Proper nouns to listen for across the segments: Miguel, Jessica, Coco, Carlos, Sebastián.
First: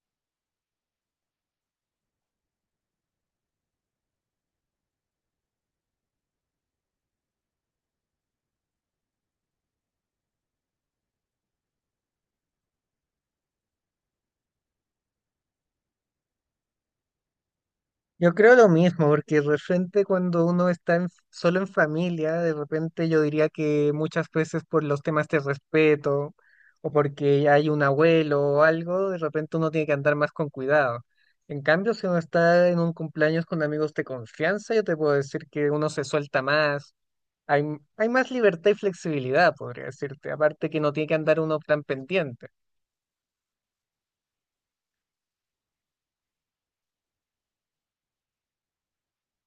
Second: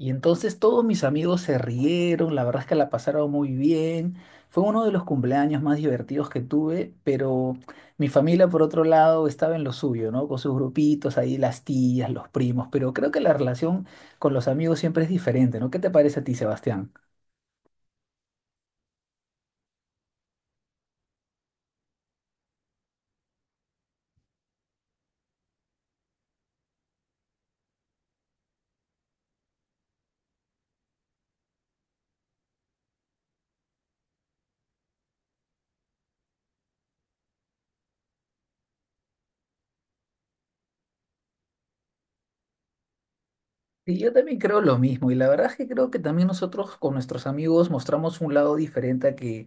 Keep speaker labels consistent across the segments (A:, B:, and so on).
A: Y entonces todos mis amigos se rieron, la verdad es que la pasaron muy bien. Fue uno de los cumpleaños más divertidos que tuve, pero mi familia, por otro lado, estaba en lo suyo, ¿no? Con sus grupitos ahí, las tías, los primos, pero creo que la relación con los amigos siempre es diferente, ¿no? ¿Qué te parece a ti, Sebastián?
B: Yo creo lo mismo, porque de repente cuando uno solo en familia, de repente yo diría que muchas veces por los temas de respeto o porque hay un abuelo o algo, de repente uno tiene que andar más con cuidado. En cambio, si uno está en un cumpleaños con amigos de confianza, yo te puedo decir que uno se suelta más, hay más libertad y flexibilidad, podría decirte, aparte que no tiene que andar uno tan pendiente.
A: Y yo también creo lo mismo, y la verdad es que creo que también nosotros con nuestros amigos mostramos un lado diferente a que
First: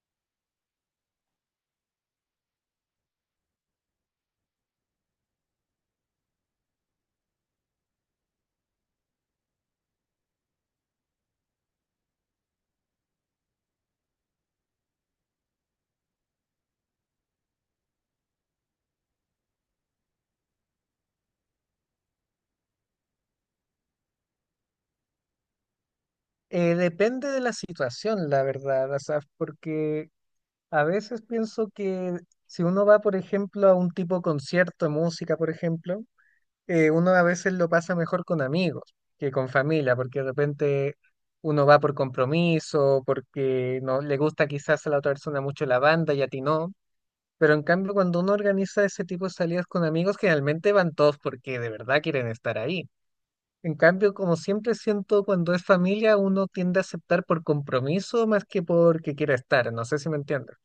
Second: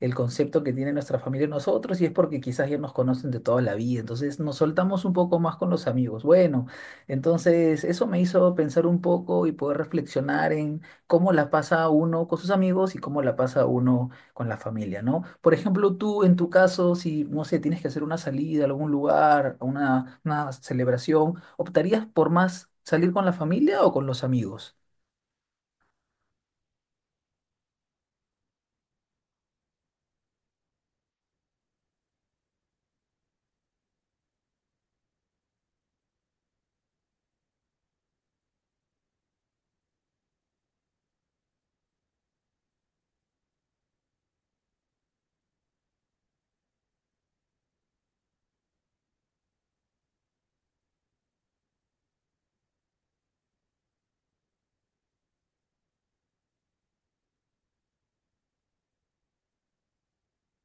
A: el concepto que tiene nuestra familia de nosotros, y es porque quizás ya nos conocen de toda la vida, entonces nos soltamos un poco más con los amigos. Bueno, entonces eso me hizo pensar un poco y poder reflexionar en cómo la pasa uno con sus amigos y cómo la pasa uno con la familia, ¿no? Por ejemplo, tú en tu caso, si, no sé, tienes que hacer una salida a algún lugar, a una celebración, ¿optarías por más salir con la familia o con los amigos?
B: Depende de la situación, la verdad, o sea, porque a veces pienso que si uno va, por ejemplo, a un tipo de concierto de música, por ejemplo, uno a veces lo pasa mejor con amigos que con familia, porque de repente uno va por compromiso, porque no le gusta quizás a la otra persona mucho la banda y a ti no. Pero en cambio, cuando uno organiza ese tipo de salidas con amigos, generalmente van todos porque de verdad quieren estar ahí. En cambio, como siempre siento, cuando es familia, uno tiende a aceptar por compromiso más que porque quiera estar. No sé si me entiendes.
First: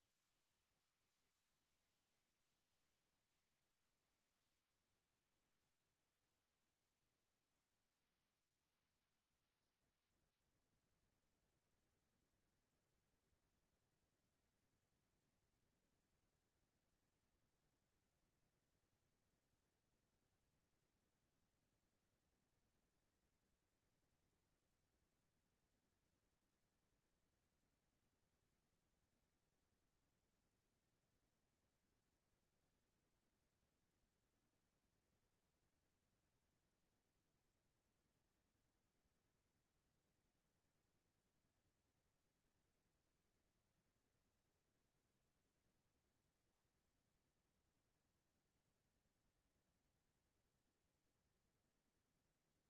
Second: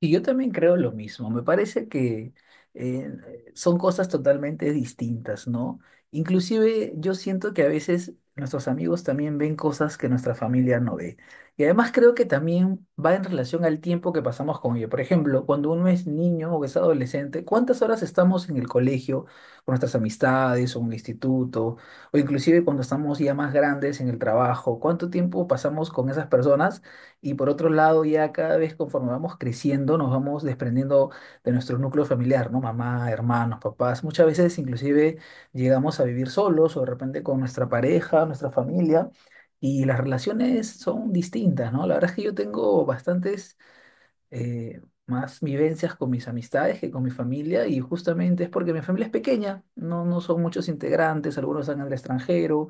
A: Y yo también creo lo mismo. Me parece que eh, son cosas totalmente distintas, ¿no? Inclusive yo siento que a veces nuestros amigos también ven cosas que nuestra familia no ve. Y además creo que también va en relación al tiempo que pasamos con ellos. Por ejemplo, cuando uno es niño o es adolescente, ¿cuántas horas estamos en el colegio con nuestras amistades o en el instituto? O inclusive cuando estamos ya más grandes en el trabajo, ¿cuánto tiempo pasamos con esas personas? Y por otro lado, ya cada vez conforme vamos creciendo, nos vamos desprendiendo de nuestro núcleo familiar, ¿no? Mamá, hermanos, papás. Muchas veces inclusive llegamos a vivir solos o de repente con nuestra pareja, nuestra familia, y las relaciones son distintas, ¿no? La verdad es que yo tengo bastantes eh, más vivencias con mis amistades que con mi familia, y justamente es porque mi familia es pequeña, no, no son muchos integrantes, algunos están en el extranjero,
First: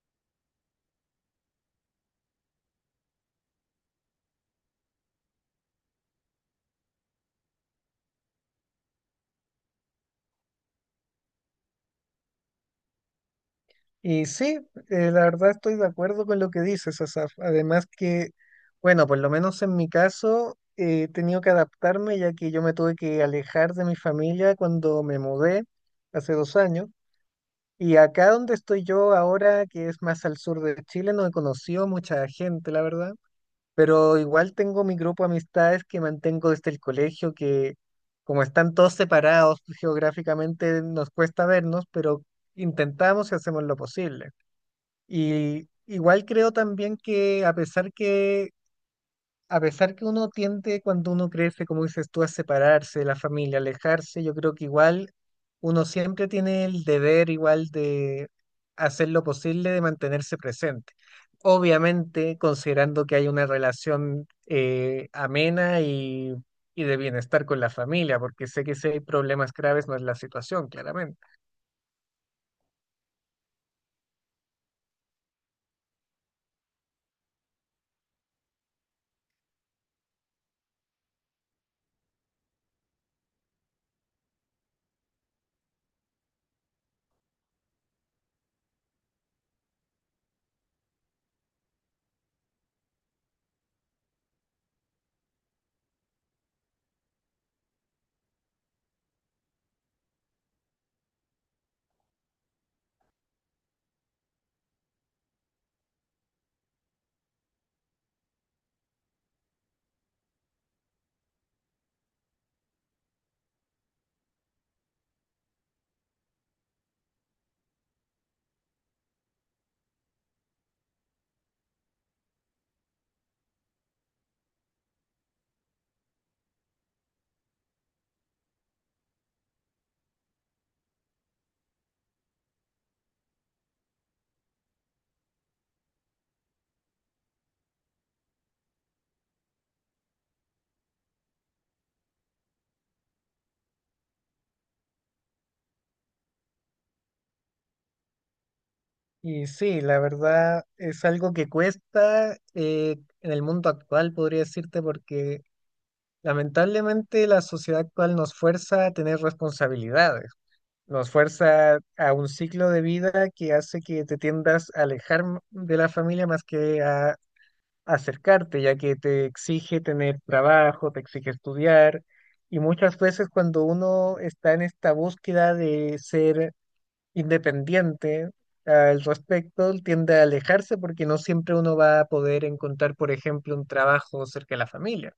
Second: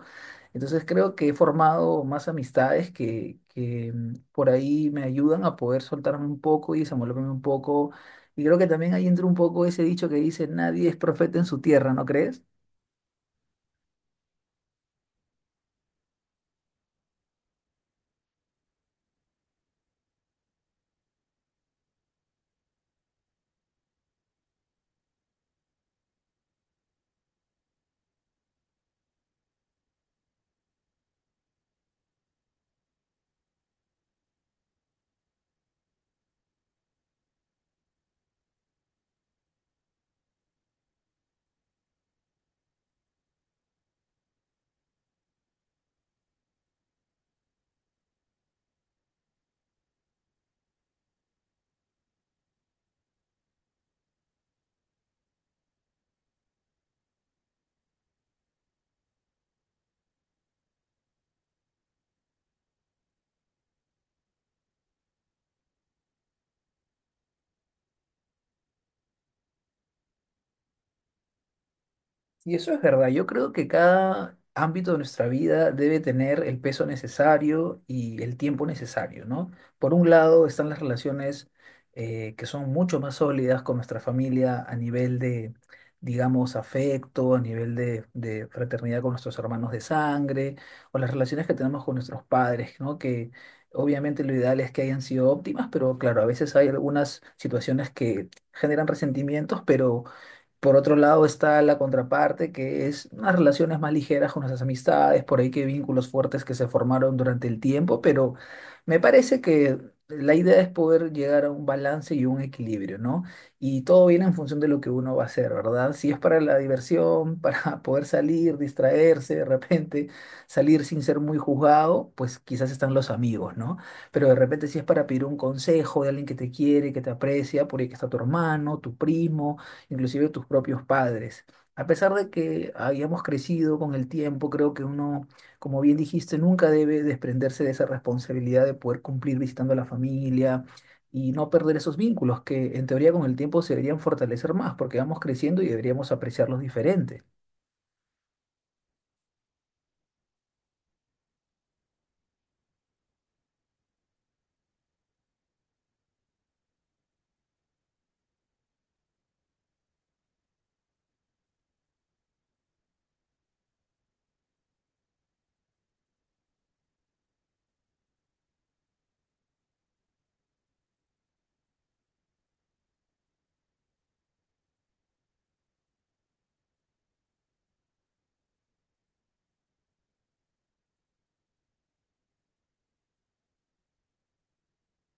A: entonces creo que he formado más amistades que por ahí me ayudan a poder soltarme un poco y desenvolverme un poco. Y creo que también ahí entra un poco ese dicho que dice, nadie es profeta en su tierra, ¿no crees?
B: Y sí, la verdad estoy de acuerdo con lo que dices, Asaf. Además que, bueno, por lo menos en mi caso, he tenido que adaptarme ya que yo me tuve que alejar de mi familia cuando me mudé hace 2 años. Y acá donde estoy yo ahora, que es más al sur de Chile, no he conocido mucha gente, la verdad. Pero igual tengo mi grupo de amistades que mantengo desde el colegio, que como están todos separados geográficamente, nos cuesta vernos, pero intentamos y hacemos lo posible. Y igual creo también que a pesar que uno tiende cuando uno crece, como dices tú, a separarse de la familia, alejarse, yo creo que igual uno siempre tiene el deber igual de hacer lo posible de mantenerse presente. Obviamente, considerando que hay una relación amena y de bienestar con la familia, porque sé que si hay problemas graves no es la situación, claramente.
A: Y eso es verdad. Yo creo que cada ámbito de nuestra vida debe tener el peso necesario y el tiempo necesario, ¿no? Por un lado están las relaciones que son mucho más sólidas con nuestra familia a nivel de, digamos, afecto, a nivel de fraternidad con nuestros hermanos de sangre, o las relaciones que tenemos con nuestros padres, ¿no? Que obviamente lo ideal es que hayan sido óptimas, pero claro, a veces hay algunas situaciones que generan resentimientos, pero... Por otro lado está la contraparte, que es unas relaciones más ligeras con nuestras amistades, por ahí que vínculos fuertes que se formaron durante el tiempo, pero me parece que la idea es poder llegar a un balance y un equilibrio, ¿no? Y todo viene en función de lo que uno va a hacer, ¿verdad? Si es para la diversión, para poder salir, distraerse de repente, salir sin ser muy juzgado, pues quizás están los amigos, ¿no? Pero de repente si es para pedir un consejo de alguien que te quiere, que te aprecia, por ahí que está tu hermano, tu primo inclusive tus propios padres. A pesar de que hayamos crecido con el tiempo, creo que uno, como bien dijiste, nunca debe desprenderse de esa responsabilidad de poder cumplir visitando a la familia y no perder esos vínculos que en teoría con el tiempo se deberían fortalecer más porque vamos creciendo y deberíamos apreciarlos diferente.
B: Y sí, la verdad es algo que cuesta en el mundo actual, podría decirte, porque lamentablemente la sociedad actual nos fuerza a tener responsabilidades, nos fuerza a un ciclo de vida que hace que te tiendas a de la familia más que a acercarte, ya que te exige tener trabajo, te exige estudiar, y muchas veces cuando uno está en esta búsqueda de ser independiente al respecto, tiende a alejarse porque no siempre uno va a poder encontrar, por ejemplo, un trabajo cerca de la familia.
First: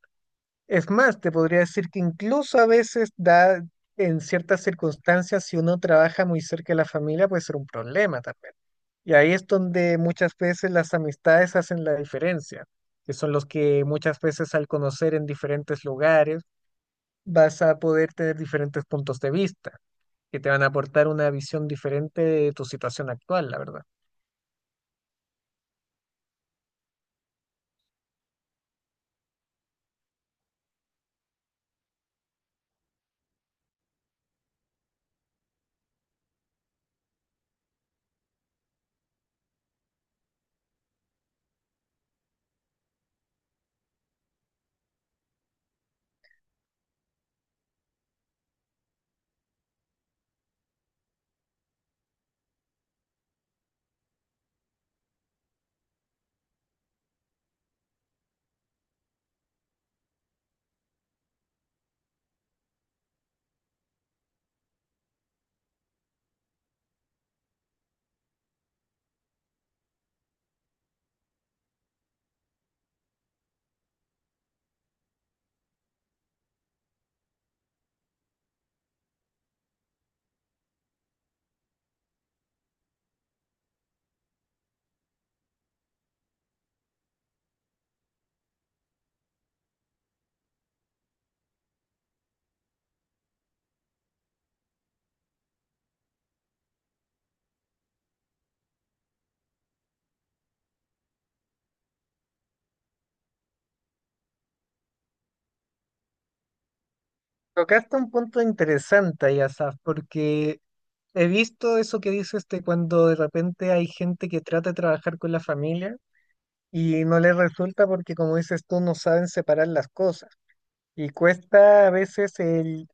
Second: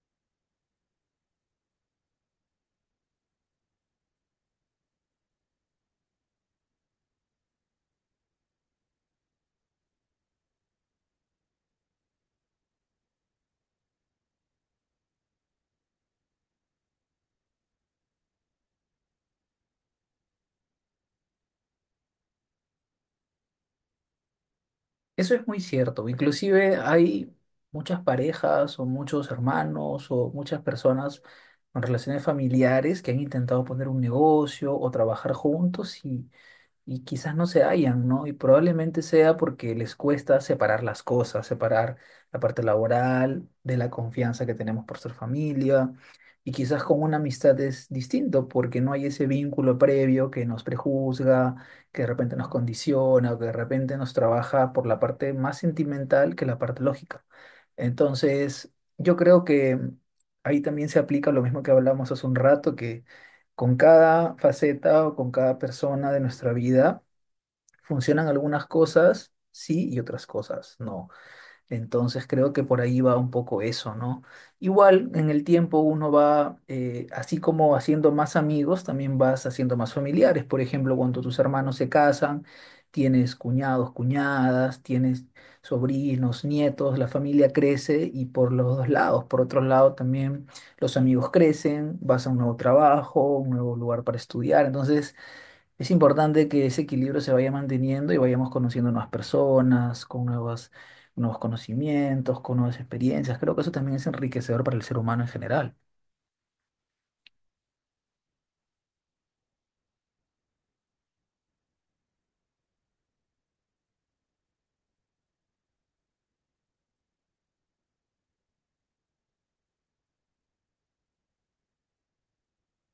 B: Es más, te podría decir que incluso a veces da, en ciertas circunstancias, si uno trabaja muy cerca de la familia, puede ser un problema también. Y ahí es donde muchas veces las amistades hacen la diferencia, que son los que muchas veces al conocer en diferentes lugares vas a poder tener diferentes puntos de vista que te van a aportar una visión diferente de tu situación actual, la verdad.
A: Eso es muy cierto. Inclusive hay muchas parejas o muchos hermanos o muchas personas con relaciones familiares que han intentado poner un negocio o trabajar juntos y quizás no se hallan, ¿no? Y probablemente sea porque les cuesta separar las cosas, separar la parte laboral de la confianza que tenemos por ser familia. Y quizás con una amistad es distinto porque no hay ese vínculo previo que nos prejuzga, que de repente nos condiciona o que de repente nos trabaja por la parte más sentimental que la parte lógica. Entonces, yo creo que ahí también se aplica lo mismo que hablamos hace un rato, que con cada faceta o con cada persona de nuestra vida funcionan algunas cosas sí y otras cosas no. Entonces creo que por ahí va un poco eso, ¿no? Igual en el tiempo uno va, así como haciendo más amigos, también vas haciendo más familiares. Por ejemplo, cuando tus hermanos se casan, tienes cuñados, cuñadas, tienes sobrinos, nietos, la familia crece y por los dos lados. Por otro lado, también los amigos crecen, vas a un nuevo trabajo, un nuevo lugar para estudiar. Entonces... Es importante que ese equilibrio se vaya manteniendo y vayamos conociendo nuevas personas, nuevos conocimientos, con nuevas experiencias. Creo que eso también es enriquecedor para el ser humano en general.
B: Tocaste un punto interesante ahí, Asaf, porque he visto eso que dices de cuando de repente hay gente que trata de trabajar con la familia y no les resulta porque, como dices tú, no saben separar las cosas. Y cuesta a veces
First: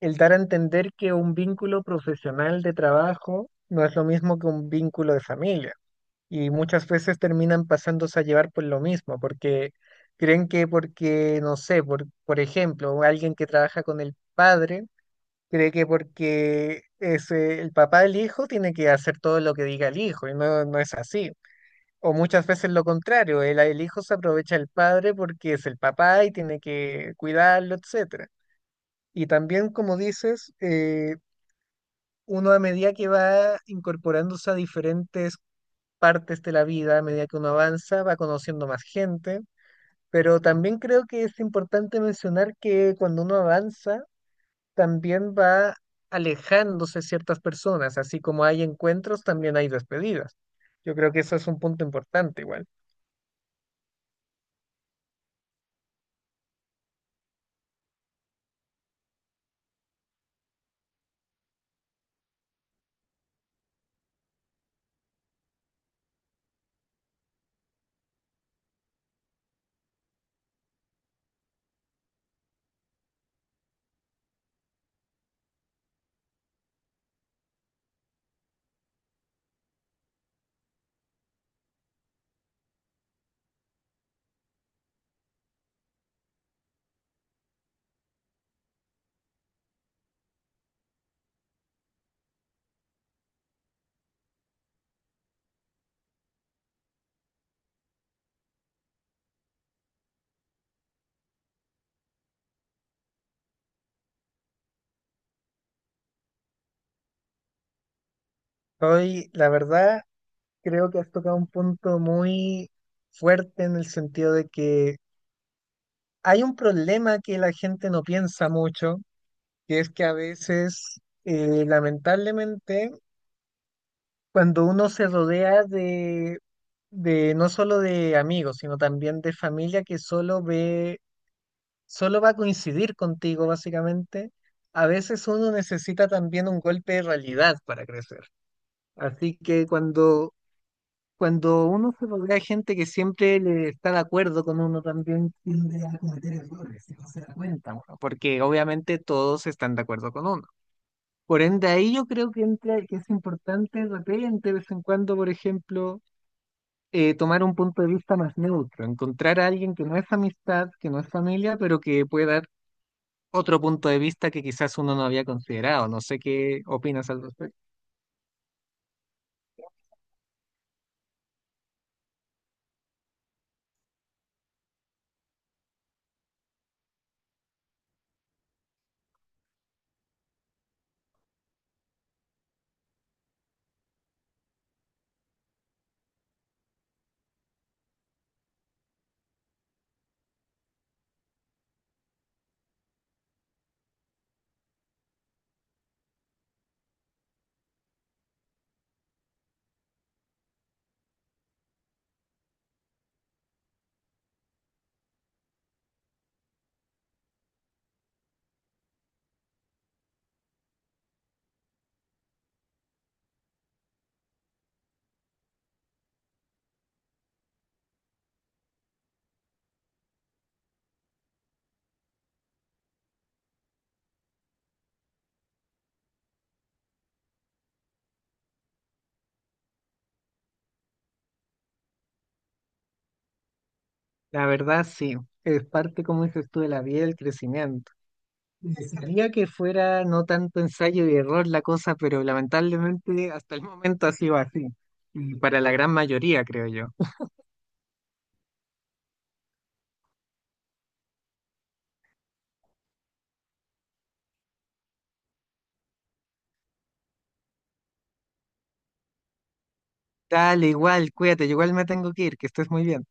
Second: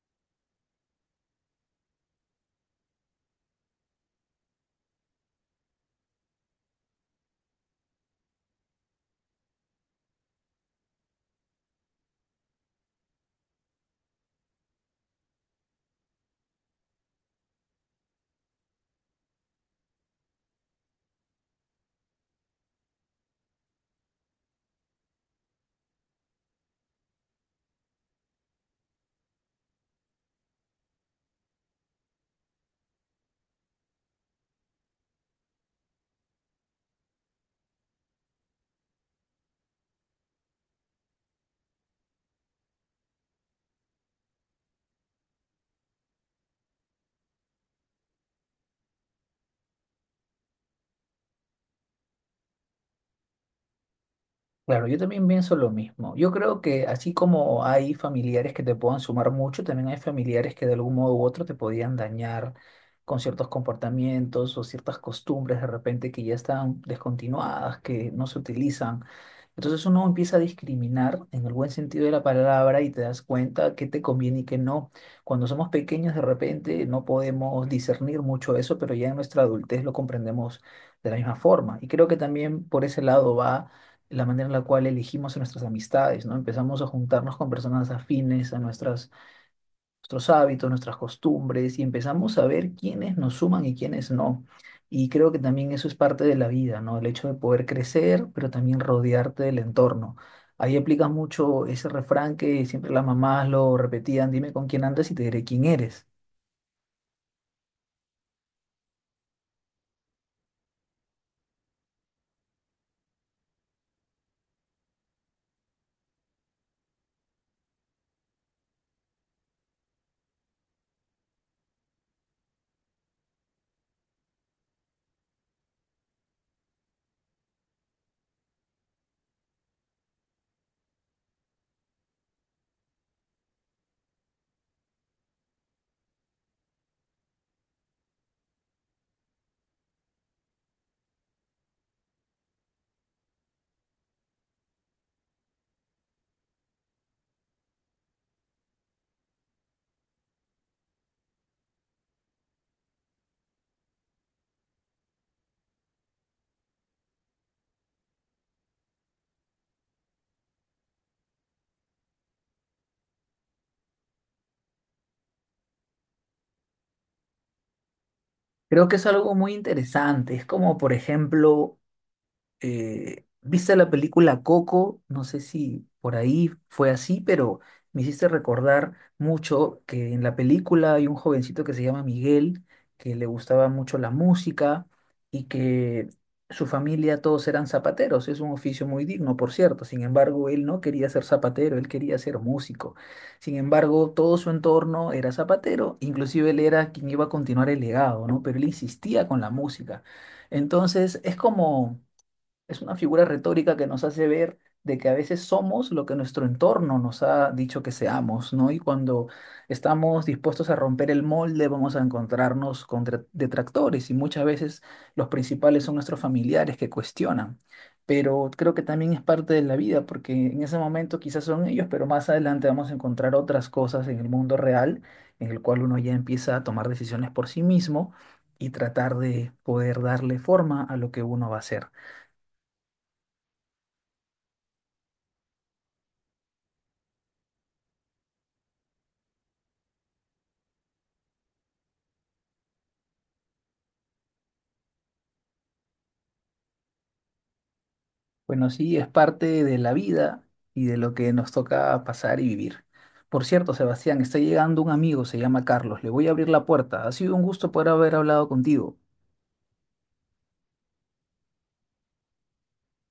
B: el dar a entender que un vínculo profesional de trabajo no es lo mismo que un vínculo de familia. Y muchas veces terminan pasándose a llevar por lo mismo, porque creen que porque, no sé, por ejemplo, alguien que trabaja con el padre, cree que porque es el papá del hijo tiene que hacer todo lo que diga el hijo, y no, no es así. O muchas veces lo contrario, el hijo se aprovecha del padre porque es el papá y tiene que cuidarlo, etcétera. Y también, como dices, uno a medida que va incorporándose a diferentes partes de la vida a medida que uno avanza, va conociendo más gente, pero también creo que es importante mencionar que cuando uno avanza, también va alejándose ciertas personas, así como hay encuentros, también hay despedidas. Yo creo que eso es un punto importante igual.
A: Claro, yo también pienso lo mismo. Yo creo que así como hay familiares que te puedan sumar mucho, también hay familiares que de algún modo u otro te podían dañar con ciertos comportamientos o ciertas costumbres de repente que ya están descontinuadas, que no se utilizan. Entonces uno empieza a discriminar en el buen sentido de la palabra y te das cuenta qué te conviene y qué no. Cuando somos pequeños de repente no podemos discernir mucho eso, pero ya en nuestra adultez lo comprendemos de la misma forma. Y creo que también por ese lado va la manera en la cual elegimos a nuestras amistades, ¿no? Empezamos a juntarnos con personas afines a nuestros hábitos, nuestras costumbres y empezamos a ver quiénes nos suman y quiénes no. Y creo que también eso es parte de la vida, ¿no? El hecho de poder crecer, pero también rodearte del entorno. Ahí aplica mucho ese refrán que siempre las mamás lo repetían, dime con quién andas y te diré quién eres.
B: Hoy, la verdad, creo que has tocado un punto muy fuerte en el sentido de que hay un problema que la gente no piensa mucho, que es que a veces, lamentablemente, cuando uno se rodea de no solo de amigos, sino también de familia que solo ve, solo va a coincidir contigo, básicamente, a veces uno necesita también un golpe de realidad para crecer. Así que cuando uno se rodea de gente que siempre le está de acuerdo con uno, también tiende a cometer errores y no se da cuenta, bueno, porque obviamente todos están de acuerdo con uno. Por ende, ahí yo creo que entra, que es importante de repente, de vez en cuando, por ejemplo, tomar un punto de vista más neutro, encontrar a alguien que no es amistad, que no es familia, pero que puede dar otro punto de vista que quizás uno no había considerado. No sé qué opinas al respecto.
A: Creo que es algo muy interesante. Es como, por ejemplo, ¿viste la película Coco? No sé si por ahí fue así, pero me hiciste recordar mucho que en la película hay un jovencito que se llama Miguel, que le gustaba mucho la música y que su familia todos eran zapateros. Es un oficio muy digno, por cierto. Sin embargo, él no quería ser zapatero, él quería ser músico. Sin embargo, todo su entorno era zapatero, inclusive él era quien iba a continuar el legado, ¿no? Pero él insistía con la música. Entonces, es como... Es una figura retórica que nos hace ver de que a veces somos lo que nuestro entorno nos ha dicho que seamos, ¿no? Y cuando estamos dispuestos a romper el molde, vamos a encontrarnos con detractores y muchas veces los principales son nuestros familiares que cuestionan. Pero creo que también es parte de la vida, porque en ese momento quizás son ellos, pero más adelante vamos a encontrar otras cosas en el mundo real, en el cual uno ya empieza a tomar decisiones por sí mismo y tratar de poder darle forma a lo que uno va a hacer.
B: La verdad, sí, es parte, como dices tú, de la vida y del crecimiento. Desearía que fuera no tanto ensayo y error la cosa, pero lamentablemente hasta el momento ha sido así, y para la gran mayoría, creo yo.
A: Bueno, sí, es parte de la vida y de lo que nos toca pasar y vivir. Por cierto, Sebastián, está llegando un amigo, se llama Carlos. Le voy a abrir la puerta. Ha sido un gusto poder haber hablado contigo.
B: Dale, igual, cuídate, yo igual me tengo que ir, que estés muy bien.